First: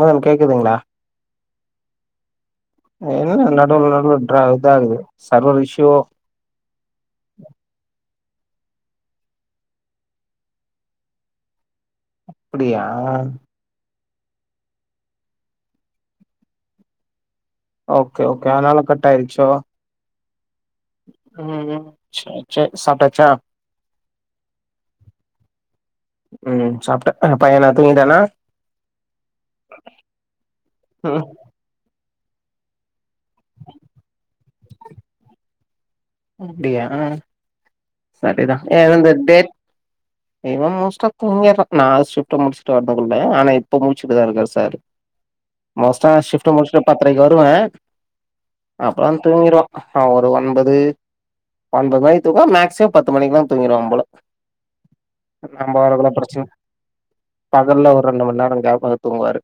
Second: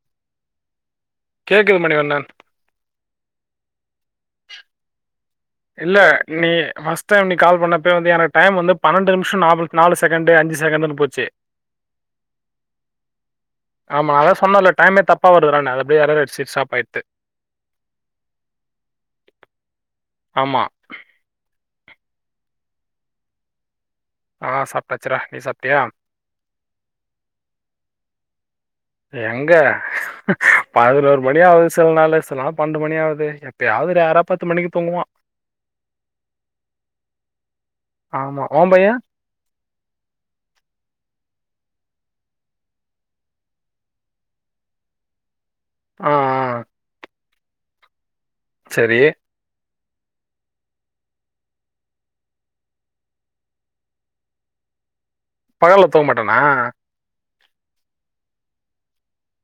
மேகன் கேக்குதுங்களா கேட்குது மணிவண்ணன் என்ல்ல நடுல நடுல ட்ரா இதுகுது இல்ல நீ ஃபஸ் டைம் நீ கால் பண்ணப்ப வந்து எனகு டைம் வந்து பன்னெண்டு நிமிஷோ நா நாலு செகண்டு அஞ்சு செகண்டுன்னு போச்சு அப்புடியா ஆமா அதா சொன்னல்ல டைமே தப்பா வருதுறானு அப்டியே யாரர் அடிச்சு சாப் ஆய்து ஓகே ஓகே ஆதனால கட் ஆய்டிச்சோ ஆமா ம் சே சேரி சப்டாச்சா ஆ சாப்ட்டாச்சுடா நீ சாப்டியா ம் சாப்ட்ட ஆ பையனா தூங்கி டானா எங்க பதினோரு ம் மணியாவது சில நாளு சில நாள் பன்னெண்டு மணி ஆகுது எப்பயாவது ரேரா பத்து மணிக்கு தூங்குவா அப்டியா ஆ ஆமா. சரிதா உன் பையன்? ஏனந்து டேட் இவ மோஸ்ட தூங்கிற நா சிப்ட முடிச்சுட்டு வரதுக்குள்ள ஆனா இப்ப முடிச்சுட்டுதா இருக்காரு சாரு ஆ மோஸ்டா ஆ. சிப்டு முடிச்சிட்டு பத்தரைக்கு வருவ சரி. அப்பலா தூங்கிறுவ அவ ஒரு ஒன்பது பன்னெண்டு மணி தூங்குவா மேக்சிமம் பத்து மணிக்குல்லா தூங்கிரவபோல நம்ப பகல்ல தூங்க ஆளுங்களா மாட்டானா? படிச்சு பகல்ல ஒரு ரெண்டு மணி நேரோ கேப்க தூங்குவாரு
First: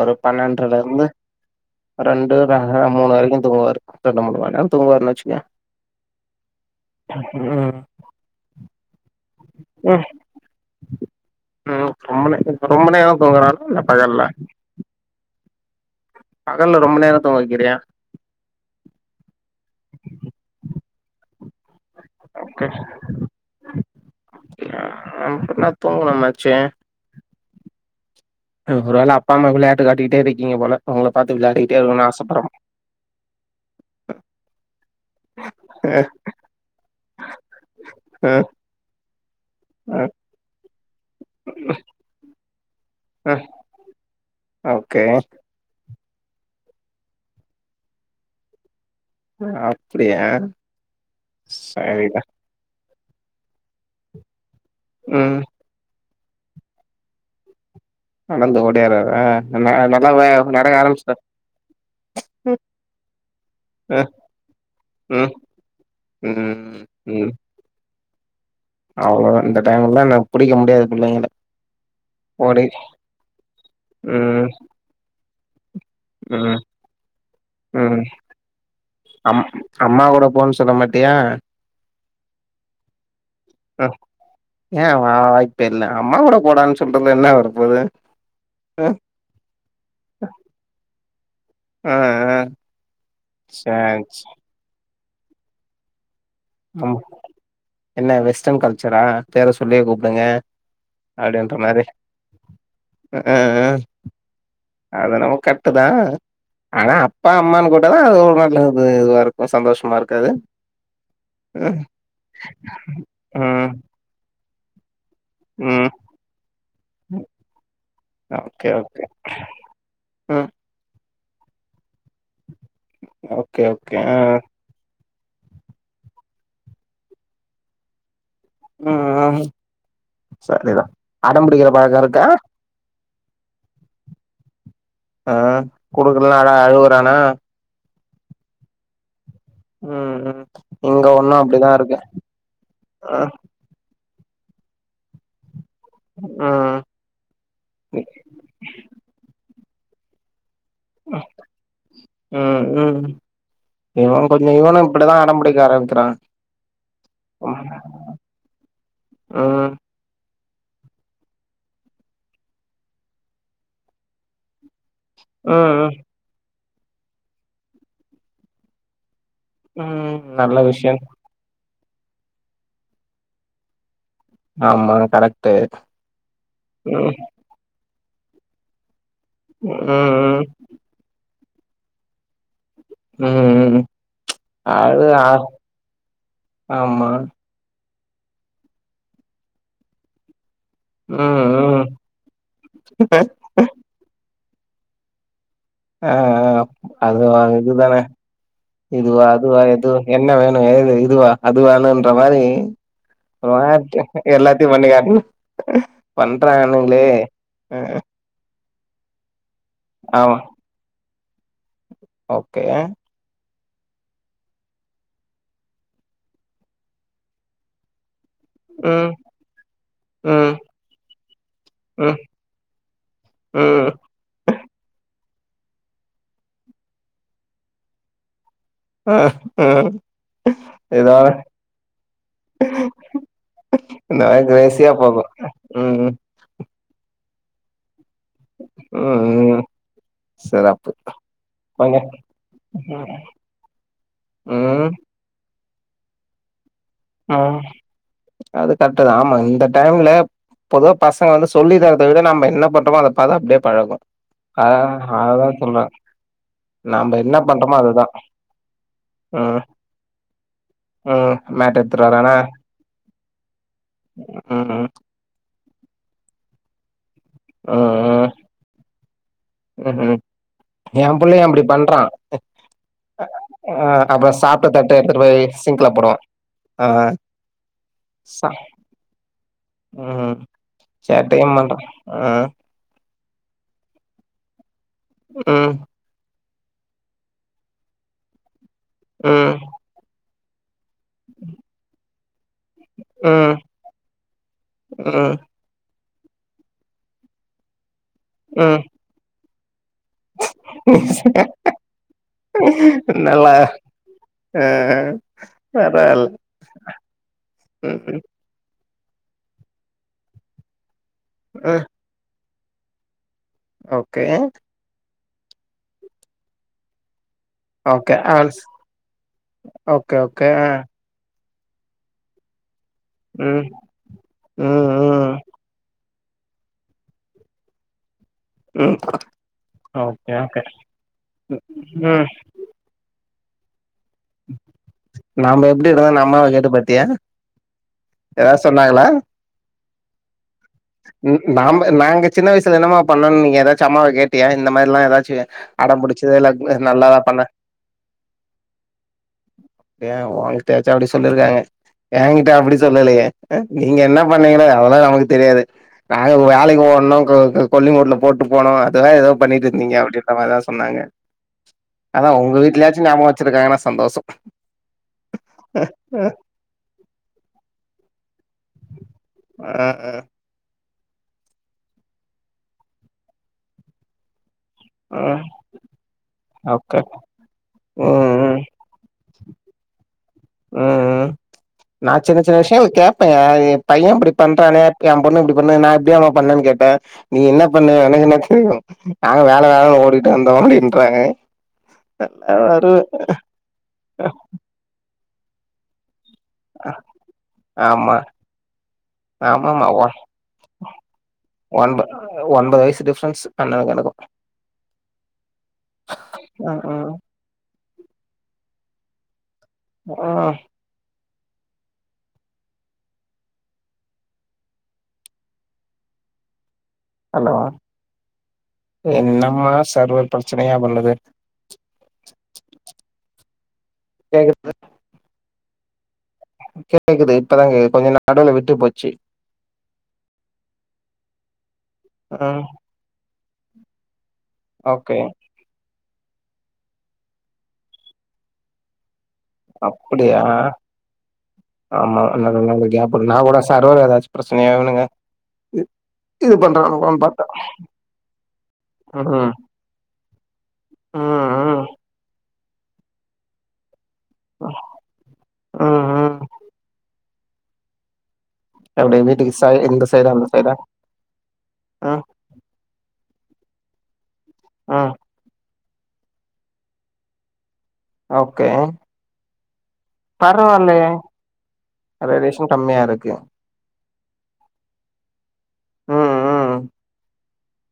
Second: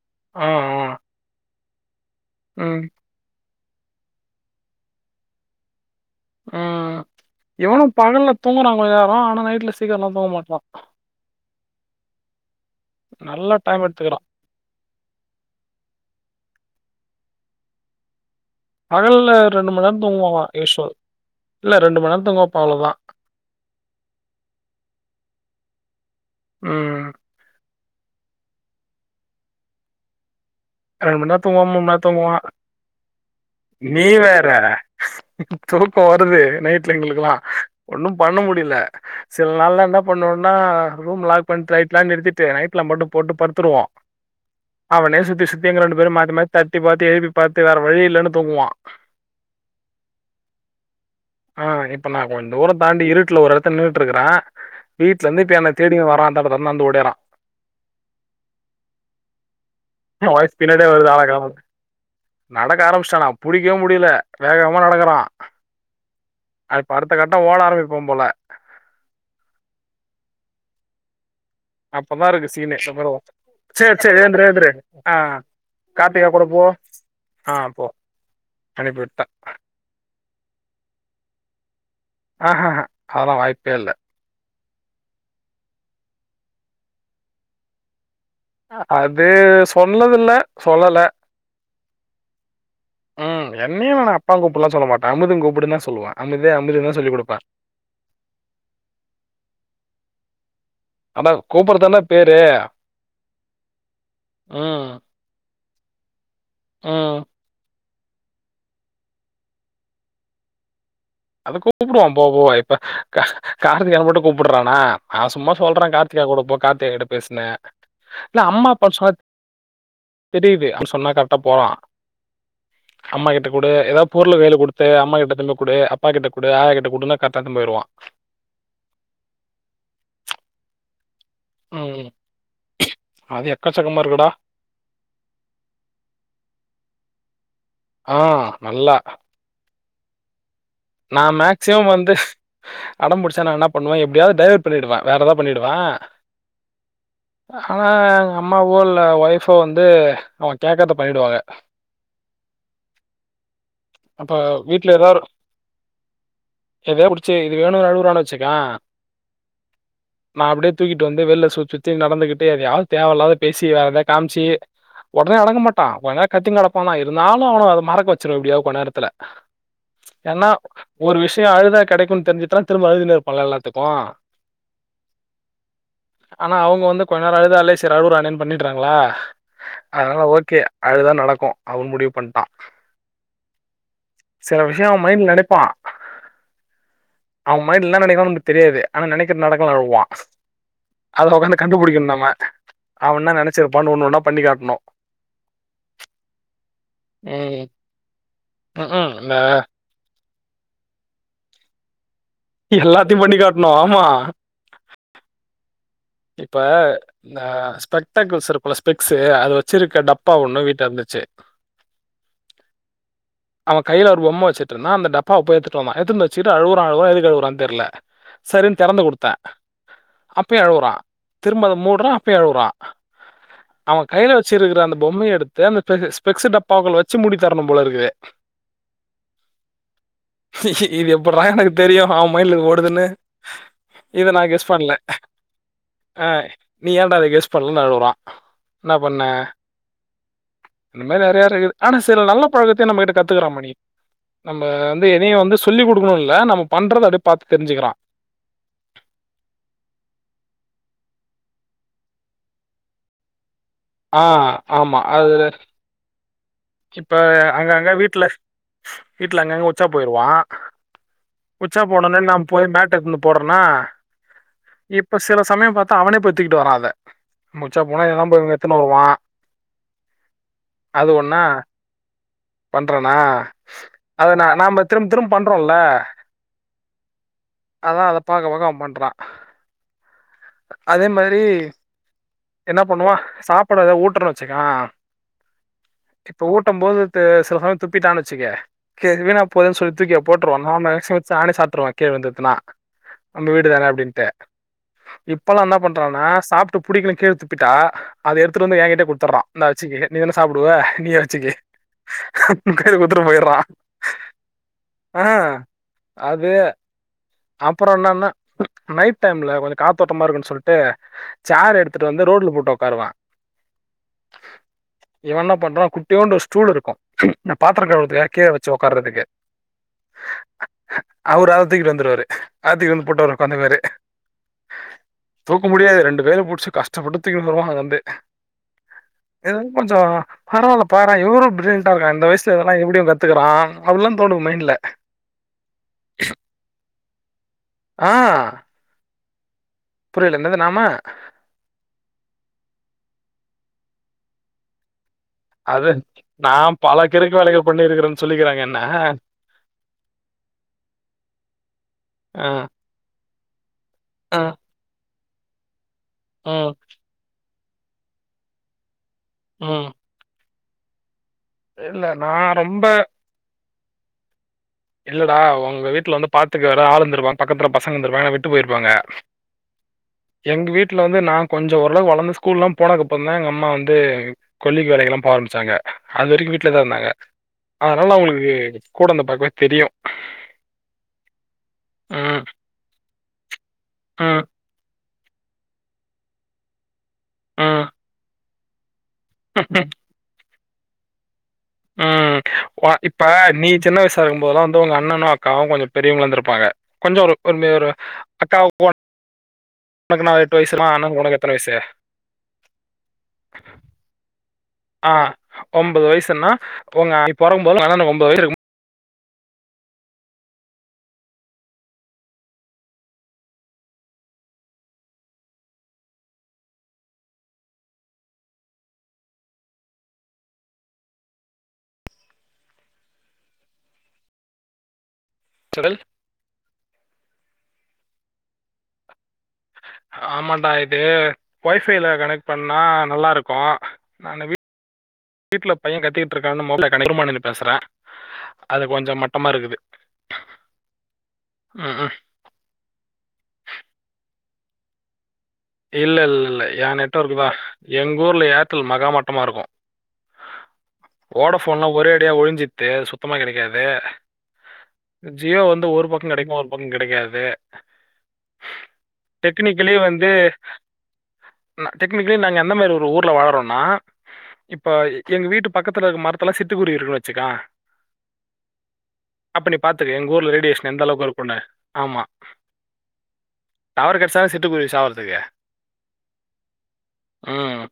ஒரு ஆ பன்னெண்டுல ஆ. இருந்து ரெண்டுர ம் மூணு வரைக்கு தூங்குவாரு ரெண்டு மூண மண் நேரோ தூங்குவருன்னு வச்சுக்கோய ம் ம் எவனோ பகல்ல தூங்குறாங்க யாரு ஆனா நைட்ல ம் சீக்கரம்லா தூங்க மாட்றா ம் ரொம்ப நே ரொம்ப நேரோ நல்லா தூங்குறானா இல்ல டைம் எடுத்துக்கறா பகல்ல பகல்ல ரொம்ப நேரோ தூங்க வைக்கிறியா பகல ரெண்டு மண் நேரோ தூங்குவா யூசோர் ஓகே நா தூங்கணு சேரி ம். ஒருவேல அப்பா அம்மா விளையாட்டு காட்டிட்டே இருக்கீங்க போல உங்க மணி பாத்து நேரம் தூங்குவான், விளையாடிட்டே மணி நேரம் இருக்கனு தூங்குவான். ஆசைப்படுறா நீ வேற தூக்கோ வருது நைட்ல எங்ளுக்குல்லா ஒன்னு பண்ண முடில சில நாள்லான்தா என்ன பண்ணுவோனா ரூம் லாக் பண் ட்ரைட்லா நிறுத்திட்டு நைட்லாம் மட்டு போட்டு பருத்துருவோ ஓகே தேங்க ரெண்டு பேரு மாத்திமா தட்டி பாத்து எழுப்பி பாத்து வேற வழி இல்லன்னு தூங்குவா அ அப்பிடியா சரிதா தோருன் தாண்டி இருட்ல ஒரு எடத்துல் நின்னுட்ருக்றா வீட்ல ம் இந்தேப்பே என்ன தேடிங்க வரா அந் தகுதன் நந்து ஓடேறா நடந்து ஓடியாரரா நன்னேஹா நன் எ வாய்ஸ் பின்னடே வருது ஆள கானோன்ட்டு நடக்க ஆரம்பிச்சானா புடிக்கவே முடில ம் வேகமா நடக்கறா ம் ம் அப் அடுத்த ம் கட்டோ ஓட ஆரம்பிப்பா போல அவ்ளோதா இந்த டைம் எல்லா நங் புடிக்க முடியாது பிள்ளைங்கல அப்போதா இருக்கு சீனு வெவ்வரவோ ச்சேர் ச்சேர் ம் ஏந்துறு ஏந்துறு ஆ கார்த்திகா கூட ம் போ ஆ போ ம் அனுப்பி விட்டே அம் அம்மா கூட போன் சொல்ல மாட்டியா அஹாஹா ஆலா வாய்பே இல்ல யா வா வாய்ப்பே இல்ல அம்மாவோட போடான் சொல்டுத்ல என்னா வரப்போது ம் அது சொல்னதுல சொல்லல ஆ ஆ உம் என்னையு சேரி வேணா சே அப்பாங் கூப் ப்பல்லா சொல்லாமாட்டா அமுதுங் கூப்டன்னே சொல்லுவா அமிர்தே அமிதினு ம் சொல்லி குடுப்பா என்ன வெஸ்ட்டன் கல்ச்சரா பேர சொல்லியே கூப்டுங்க அ அதா டியான் தொன்னாரே கூப்புட்றதுதான பேரு அஆ ம் அத நம கட் ட்டுதா ஆனா ம் அப்பா அம்மான்னு கூட்டாதா அது ஒரு நல்லது இதுவா இருக்கு சந்தோஷ்மா இருக்காது அத ம் கூப்புடுவா போவ் போவ இப்ப கா ம் கார்த்திகா மட்டு கூப்புட்றானா நா சும்மா சொல்றே ம் கார்த்திகா கூடப்போ கார்த்திகா கிட்ட பேசுனே ல அம்மா ஓகே அப்பான் ஓகே சொனத் ம் தெரியுது அவ் சொன்னா கரக்ட்டா போலா அம்மா கிட்ட ஓகே கூட ஓகே ஏதாவ் ஆ பொர்ளு வேல குடு து அம்மா கிட்ட தின்னு குடு அப்பா கிட்ட குடு ஆயா கிட்ட குடுன்னு கர்ட்டா எத்துன் போய்டுவா உம் சரிதா அடம்பிடிக்கிற பழக்க ம். இருக்கா அது எக்காச்சக்கமா இருக்குடா அ குடுக்குல அல அழுவுறானா ஆ நல்லா ம் ம் இங்க நா ஒண்ணு அப்டிதா மேக்ஸிம் இருக்கு வந்து ஆ அடம்புடிச்சா நா என்னா பண்ணுவே எப்டியாவ்த் டைவட் பண்ணிடுவே வேறு எதாவ் பண்ணிடுவே ம் ஹானா எங்க அம்மாவோ இல்ல ஒய்ஃபோ வந்து ஓஅய் கேக்கர்த பண்ணிடுவாஎ இவனு கொஞ்சு இவனு இப்படிதா அடம் பிடிக்க ஆரம்க்கிறா எதயா புடிச்சி இது வேணு அழுவுறானு வெச்சுக்கா ம் நா அப்டே தூக்கிட் வந்து வேல்ல சு ச்சுத்தி நடந்துகிட்டே எதுயாவ் தேவ இல்லாத பேசி வேறெதா காம்ச்சி ஒடனே அடங்கமாட்டா ம் கொஞ்ச நேர் கத்தின் கெடப்பானா இருந்தாலு அவ்ன அத மறக்க வச்சிர்வே இப்டியாவ் கொ நேரத்துல உம் ஏன்னா நல்ல விஷ்யன் ஒரு விஷ்யு அழுதா கெடைக்குன் தெரிஞ்சுட்றா திரும்ப அழுதினே இப்பால்ல எல்லாத்துக்கு ஆமா கரெக்ட்டு ஆனா அவ்ங் வந்து ம் கொஞ்ச நேர அழுதாலேஸ் சர் அழுவுரானேன் பண்ணிட்றாங்ளா அதனால ம் ம் ஓகே அழுதா நடக்கு அவு முடிவ் பண்ட்டா ம்ம்ம் சில விஷயோ அவ அழு மைண்ட்ல ஆ நெனைப்பா ஆமா அவ மைண்ட்ல என்ன நெனைக்கிறானு நமக்கு தெரியாது ஆனா நெனைக்கிறது நடக்கலனு அழுவுவா அத ம் உக்காந்து ம் கண்டுபுடிக்கணு நாம அவ என்னா நெனைச்சிருப்பான்னு ஒண்ணு ஒன்னா பண்ணி காட்ணு அ அ அது ஒ ம் இது தானே ம்ஹூம் இதுவா இந்த அதுவா எது என்ன வேணு எது இதுவா அதுவானுன்ற மாரி ம், எல்லாத்தையு பண்ணி ஒரு காட்டணு மாரி ஆமா எல்லாத்தையு பண்ணிக்காட்டுனு பண்றானுங்களே ஸ்பெட்டகல்ஸ் இருக்குல ஸ்பெக்ஸ் அது வச்சிருக்க டப்பா ஆமா ஒண்ண வீட்ல இருந்துச்சு ஓகே அவன் கையில ஒரு பொம்ம வச்சிட்டு இருந்தா அந்த டப்பாவ போயி எடுத்துட்டு வந்தா எடுத்துட்வந்து வச்சு கிட்டு அழுறா அழுறா எதுக்கு அழுவுறானு தெரியல சரின்னு தெறந்து ம் குடுத்தே ம் அப்பயு அழுவுறா திரும்ப அத மூடுறா ம் அப்பயு அழுவுறா ம் அவ கையில வச்சுருக்கிற அந்த பொம்மைய எடுத்து அந்த ஸ்பெ ஸ்பெக்ஸ் டப்பாக்குள்ள வச்சு மூடித்தரணு போல இருக்கு ம், ம் இது எப்புட்றா எனக்கு தெரியு அவ மைண்ட்ல ஓடுதுன்னு இத நல்லா நான் கெஸ் கிரேசியா பண்ணல. போகு, ம் ஆ, நீ ஏன்டா அதை கெஸ் பண்ணலனு அழுவுறா, என்ன பண்ண ம் ம் சிறப்பு இந்தமேரி நெறைய இருக்குது போங்க ஆனா சில நல்ல பழக்கத்தையு நம்ம ம் கிட்ட கத்துக்கிறா மணி நம்ப ம் வந்து எதையு வந்து சொல்லி குடுக்கணுனு இல்ல நம்ப பண்றத அப்டியே பாத்து ம், தெரிஞ்சுக்கிறான். அது கரெக்ட்தா ஆமா இந்த டைம்ல பொதுவா பசங்க வந்து சொல்லி தரத விட நம்ம என்ன பண்றமோ அதை பாத்து அப்டியே பழகும் ஆ, ஆமா அது இப்ப நாம என்ன பண்றோமோ அங்கங்க அதுதா வீட்ல வீட்டுல ம் அங்கங்க உச்சா போயிருவா ம் மேட் உச்சா போ எடுத்துட்டு னோனே வரானா நாம போய் மேட் எடுத்துவந்து போட்றனா ம் ம் இப் ப்ப சில சமயம் பாத்தா அவனே போய் தூக்கிட்டு வரா அத நம்ம உச்சா போனா இததா போய் இவ எத்துனு வருவா ம்ஹூம் என் புள்ளையு அப்டி பண்றா, பண்றானா அ அத அப்பறோ நா சாப்ட நாம தட்ட திரும்ப எடுத்துட்டு திரும்ப போய் பண்றோம்ல சிங்க்ல போடுவா அ அதா அத பாக்க பாக்க அவன் பண்றா ம் சேட்டையு பண்றா என்ன பண்ணுவா சாப்பிட எதா ஊட்டுறன்னு வச்சுக்கா ம் இப்ப ஊட்டும் போது து சில சமயம் துப்பிட்டான்னு வச்சுக்க க வீணா ம் போதுன்னு சொல்லி தூக்கி போட்ருவோ நா மேக்ஸிமம் நானே சாப்ட்டுருவே கீழ விழுந்துதுன்னா நம்ம ம் வீடுதான அப்டின்ட்டு ம் இப்பெல்லா என்ன பண்றன்னா சாப்ட்டு புடிக்கலனு கீழ துப்பிட்டா அத எடுத்துட்டு வந்து ம் என்கிட்ட குடுத்துட்றா இந்தா வச்சுக்க நீதான சாப்புடுவ நீயே வச்சுக்க அப்டினு கையில குடுத்துட்டு நல்லா போயிட்றா ஆ ஆ பரவால்ல அது அப்பறோ ம் ம் என்னான்னா நைட் டைம்ல கொஞ்சோ காத்தோட்டமா இருக்குனு சொல்ட்டு ஆ ச்சேர் எடுத்துட்டு வந்து ரோட்ல போட்டு உக்காருவ ஓகே இவ என்ன பண்றா குட்டியோண்டு ஒரு ஸ்டூல் இருக்கு இந்த பாத்திர ஓகே கழுவறதுருக்காக கீழ ஆல்ஸ் வச்சு உக்காறதுக்கு ஓகே ஓகே ஆ அவரு அத தூக்கிட்டு வந்துருவாரு அத தூக்கிட்டு வந்து போட்டு அவரு ம் உக்காந்துப்பாரு ம் ம் தூக்க முடியாது ரெண்டு கைல புடுச்சு கஷ்டப்பட்டு தூக்கின்னு வந்துருவா நடந்து ம் எதாது கொஞ்சோ ஓகே ஓகே பரவால்ல பாறே இவரு பிரில்லியன்ட்டா இருக்கா ம் இந்த வயசுல எல்லா எப்டி அவ கத்துக்கிறா அப்டில்லா தோணு மைண்ட்ல நாம எப்டி இருதோனு அம்மாவ கேட்டு பாத்தியா ஆ ஏதாவது சொன்னாங்களா புரியல என்னது நாம நாம்ப நாங்க சின்ன வயசுல என்னமா பண்ணோனு நீங்க ஏதாச்சு அம்மாவ கேட்டியா இந்த மாரிலா ஏதாச்சு அடம்புடிச்சதே இல்ல நல்லாதா பண்ணே பண்ணி இருக்குறேன்னு சொல்லிக்கிறாங்க என்ன ஏ ஓங்கிட்ட எச்சா அப்டி சொல்லியிருக்காங்க ஆ ஏங்கிட்ட அப்டி சொல்லலையே அ நீங்க என்ன ஆ பண்ணீங்களோ அதெல்லா நமக்கு தெரியாது நாங்க ம் வேலைக்கு ஓட்னு கோ க கொல்லிங்கோட்ல போட்டு போனோ அதுவா ஏதோ பண்ணிட்டு ம் இருந்தீங்க அப்டின்ற மாரிதா சொன்னாங்க இல்ல அதா நா ஒங்க ரொம்ப வீட்டுலயாச்சு ஞாபோ வச்சிருக்காங்கன்னா சந்தோஷோ இல்லடா உங்க வீட்ல வந்து பாத்துக்க வேற ஆளு இருந்திருப்பாங்க பக்கத்துல பசங்க இருந்திருப்பாங்க ஏனா விட்டு போயிருப்பாங்க ஆ ஆ எங்க வீட்ல வந்து நா கொஞ்சோ ஓரளவு வளந்து ஸ்கூல்லா போனதுக்கு அப்புற தா எங்க அம்மா வந்து கொல்லிக்கு வேலைக்கி எல்லா ஆ போ ஆரம்பிச்சாங்க அது வரைக்கு வீட்ல தா ஓகே இருந்தாங்க அதனால ம் அவுங்களுக்கு ம் கூட இருந்து பாக்கவே தெரியு ம் ம் நா சின்ன ம் சின்ன விஷயங்கள் கேப்பேங்க எ பைய இப்டி ம் பண்றானே என் பொண்ணு இப்டி பண்ணு நா இப்டியாமா பண்ணேன்னு கேட்டே நீ என்ன ம் பண்ணுவ எனக்கு என்ன தெரியு நாங்க வேல வேலன்னு ஓடிட்டு வந்தோ அப்டின்றாங்க ம் நல்லா வ வருவே இப்ப நீ சின்ன வயசா இருக்கும் போதெல்லா வ ந்து உங்க அண்ணனு அக்காவு கொஞ்சசோ பெரியவங்களா இருந்துருப்பாங்க கொஞ்ச ஒரு கொல்லி ஒரு அக்கா ஒ ஆமா ஆமா ஒன் அண்ணனுக்கு உனக்கு எத்தன வயசு ஒன்ப ஒன்பது வயசு டிஃப்ரன்ஸ் அண்ணனுக்கு எனக்கு ஆ ஒம்பது வயசுன்னா ம் இப்ப ம் உங்க நீ பொறக்கு போது உங்க அண்ணனுக்கு ஒன்பது வயசு இருக்கும் ஆ ஹலோ என்னம்மா சர்வர் பிரச்சனையா பண்ணுது கேக்குது சுடல் கேக்குது இப்பதா கேக்கு கொஞ்ச நடுவுல விட்டு போச்சு ஆமான்டா இது ஒய்ஃபைல கனெக்ட் ம் பண்ணா நல்லா இருக்கும் நானு வீ ஓகே வீட்ல பையன் கத்திட்டு இருக்கான்னு மொபைல [unintelligible] பேசுறே அது கொஞ்ச ம அப்டியா ம் ம் ஆமா ப்ப நல்லா கேப் விடு நா கூட சர்வர் ஏதாச்சு பிரச்சனையாவலங்க இல்ல இல்ல இல்ல எ நெட் ஒர்க் பாத்தே தா எங்க ஊர்ல ஏர்டெல் மகா மட்டமா ம் இருக்கு ம் ம் ஓடஃபோன்லா ஒரே அடியா ஒழிஞ்சித்து சுத்தமா கெடைக்காது ஆஹ ஜியோ வந்து ஒரு பக்க கெடைக்கு ஒரு பக்க கெடைக்காது எப்டி வீட்டுக்கு சை டெக்னிக்கலி இந்த சைதா அந்த சைதா ம் நா டெக்னிகலி நாங்க எந்த மாரி ஒரு ஊர்ல வாழறோனா இப்போ ம் எங்க வீட்டு பக்கத்துல இருக்க மரத்துல சிட்டுக்குருவி இருக்குன்னு வச்சுக்கா ஓகே அப்ப நீ பாத்துக்க எங்க ஊர்ல ரேடியேஷன் எந்த பரவாயில்லயே அளவுக்கு இருக்குன்னு ஆமா ரேடியேஷன் கம்மியா இருக்கு டவர் கெடச்சா தா சிட்டுக்குருவி சாவறதுக்கு ம் ம் ம்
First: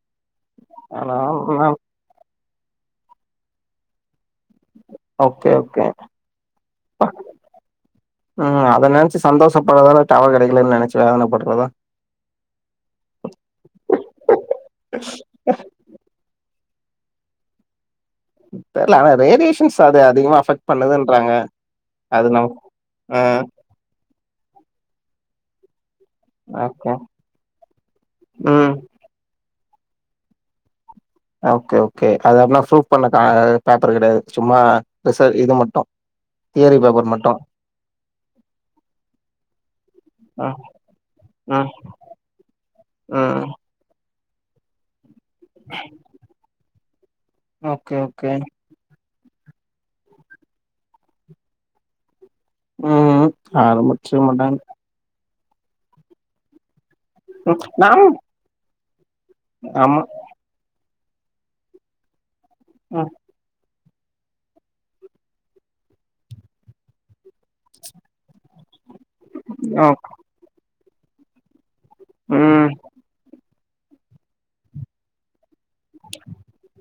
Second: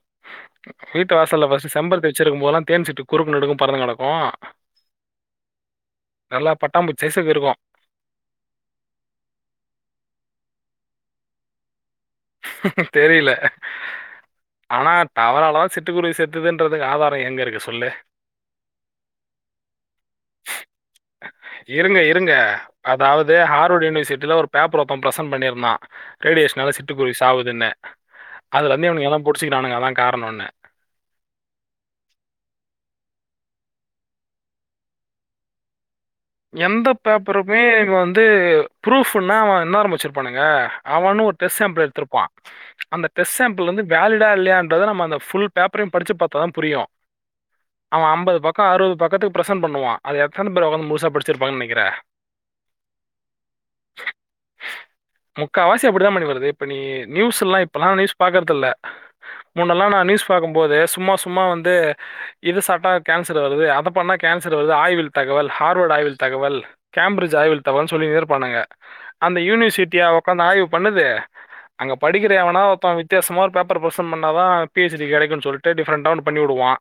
வீட்டு ஆனா வாசல்ல நா ஃபர்ஸ்ட்டு செம்பருத்தி வச்சிருக்கும் போதெல்லா தேன்சிட்டு குறுக்கு நெடுக்கு பறந்து நடக்கு ஓகே ஓகே ப சைஸுக்கு இருக்கும் உம் அத நனச்சு சந்தோஷப்படுறதால டவர் கடைகள்லன்னு நனைச்சு வேதன படுறதா தெரியல ஆனா தவறால தான் சட் ட்டு குருவி செதாத்துன்றதுக்கு ஆதாரம் எங்க இருக்கு சொல்லு தெரில ஆனா ரேடியேஷன்ஸ் அத அதிகமா அஃபெக்ட் பண்ணுதுன்றாங்க இருங்க அது இருங்க நமக்கு அ அதாவது ஹார்வர்ட் யூனிவர்சிட்டியில ஒரு பேப்பர் பிரசன்ட பண்ணியிருந்தான் ரேடியேஷன ஓகே. சிட்டுக் சவுதுன அதுல ம். இருந்தே இனுங்கலா புடிச்சிக்கானுங்க அதான் காரணம்னு ஓகே ஓகே அது அப்பனா ப்ரூவப் பண்ண ஆ பேப்பர் கடையாது சும்மா சார் இது மட்டும் தியரி எந்த பேப்பர் மட்டும். பேர்பருமே வந்து பரூப்னா அவ என்ன ஆரம வெச்சிருப்பானுங்க ம். அவ ஒண்ணு டெஸ்ட் ம். சாம்பிள் எடுத்திருப்பான் அந்த டெஸ் ம். சாம்பிள் வந்து வேலிடா இல்லையா ந அ பு பேப்பர படிச்ச பார்த்தான் புரியும் ஓகே அவன் ஓகே. ஐம்பது பக்க அறுவது பக்கத்துக்கு பிரசன் பண்ணுவா அத எத்தன பேர் ஒக்காந்து முழுசா படிச்சிருப்பாங்குனு நெனக்கிற ம் ஆரம்பிச்சு மாட்டாங்க முக்காவாசி அப்டிதா மணி வருது இப்ப நீ நியூஸ் எல்லா ம். இப்பெல்லா நாம நியூஸ் பாக்குறதுல்ல மூன்னெல்லாம் ஆமா. நான் நியூஸ் பார்க்கும் போது சும்மா சும்மா வந்து இது சாப்ட்டா ம். கேன்ஸ் சர் வருது அத பண்ண கன்சர் வருது ஆய்வில் தகவல் ஹார்வர்ட் ஆய்வல் தகவல் கேம்பிரிட்ஜ் ஆய்வில் தகவல் சொல்லி நேரப்பானங்க அந்த ஓக் யூனிவர்சிட்டியா காந்து ஆய்வு பண்ணுது அங்க படிக்கிறவனா ம். ஒருத்தன் வித்தியாசமா ஒரு பேப்பர் பர் பரசன் பண்ணாதான் பிஹெச்டடி கடைக்குன்னு சொல்லிட்டு டிஃரெண்டா பண்ணி வுடுவான்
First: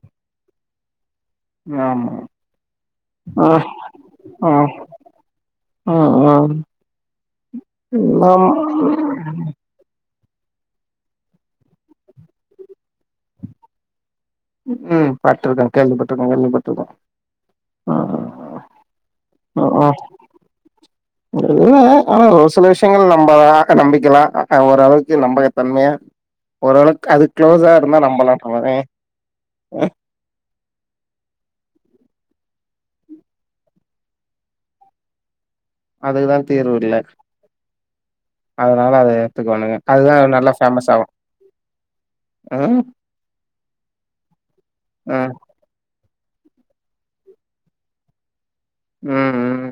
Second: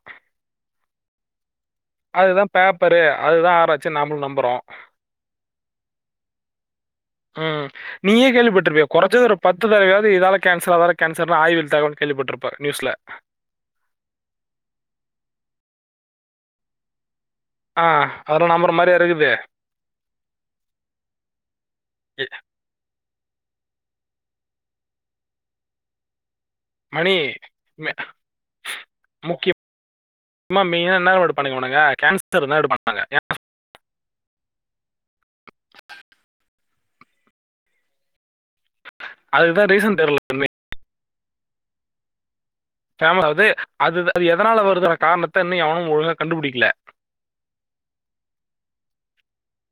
ஆமா. அதுதான் பேப்பரு அ. அதுதான் ஆராச்சி நம்மள அ. அப்ரோ ம். ம். உம் நீயே கேள்விப்பட்டிருப்ப ஆமா. குறஞ்சது ஒரு பத்து தடவையாவது இதால கேன்சர் அதால கேன்சர்னு ஆய்வில் தகவல் கேல்விபட்டிருப்பா நியூஸ்ல ம் பட்டிருக்க கேள்விப்பட்டிருக்க கேள்விப்பட்டிருக்க ஆ அதுலா நம்பர மார யா இருக்குது ம் ம் இல்ல எ, ஒரு சில விஷயங்கள் நம்ம நம்பிக்கலாம் ஓரளவுக்கு நம்பகதன்மையா ஓரளவுக்கு மணி அது க்ளோஸா மெ- இருந்தா நம்மளாம்ட்டுன் இம்மா மீன என்னும் பண்ணிக்கங்கடாங்க கேன்சர் இருந்தடு பண்ணுவங்கன் அதுக்குதான் தீர்வு இல்ல அதனால அத அதுதான் ஏத்துக்கணுங்க ரீசன் அதுதான் தெரியல நல்லா ஃபேமஸ் ஆகம் ஃபேம அது அது அது எதனால வருதான ம் காரணத்த இன்னு எவனு ஒழுங்கா கண்டுபுடிக்கல ம் ம்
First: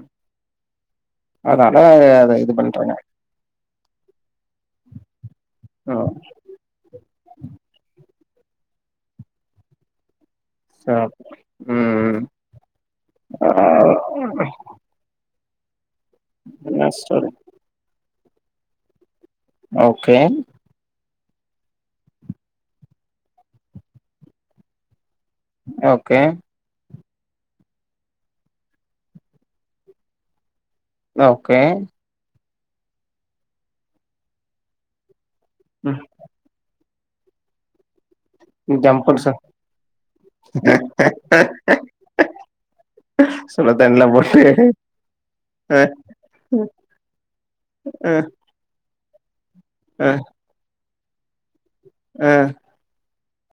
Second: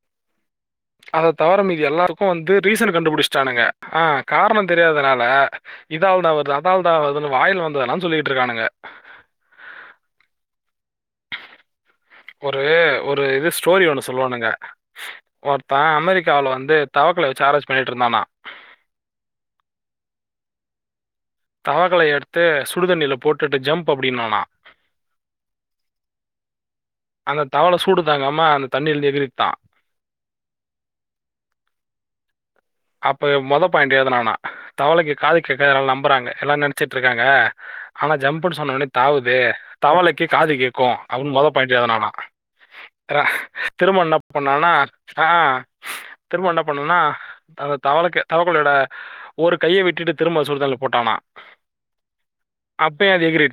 அத தவிர அதனால மீதி எல்லாருக்கு அத வந்து இது ரீசன் பண்றாங்க கண்டுபிடிச்சட்டானுங்க ஆ காரணோ தெரியாதனால ம் இதால தா வருது அதால தா வருதுனு வாயில வந்ததெல்லா சொல்லிட்டு இருக்கானுங்க ஆ ஒரு ஒரு இது ஸ்டோரி ஒண்ணு சொல்லுவானுங்க ஒருத்த அமெரிக் கா ஆளு வந்து ம் சரி. தவக்கலய வச்சு ஆராய்ச்சி பண்ணிட்டு இருந்தானா ஓகே தவகளைய எடுத்து சுடுதண்ணியில போட்டுட்டு ஜம்ப் அப்டினானா ஓகே அந்த தவள சூடு தாங்காம அந்த தண்ணில இருந்து எகிரிர் தா ஓகே அப்ப மொதோ பாயிண்ட் எழுதுனானா தவளைக்கு காது கேட்காதுனு எல்லாரு ம் நம்புறாங்க எல்லார் நென சிட்டுருக்காங்க ஆனா ஜம்ப் ப்புனு சொன்ன ஒனே ஜம்ப்புன்னு சொ தாவுதே தவளைக்கு காது கேக்கு அப்டின் மொதோ பாய்ன்ட் எழுதுனானா ர சுடு திரும்ப தண்ணில என்ன போட்டு பண்ணானா ஆ அ திரும்ப என்ன பண்ணானா அ தவளக்க தவக்களையோட ஒரு கைய ஆ, வெட்டிட்டு திரும்ப சுடுதண்ணில போட்டானா ஆ அப்பயு அது எகிரிட்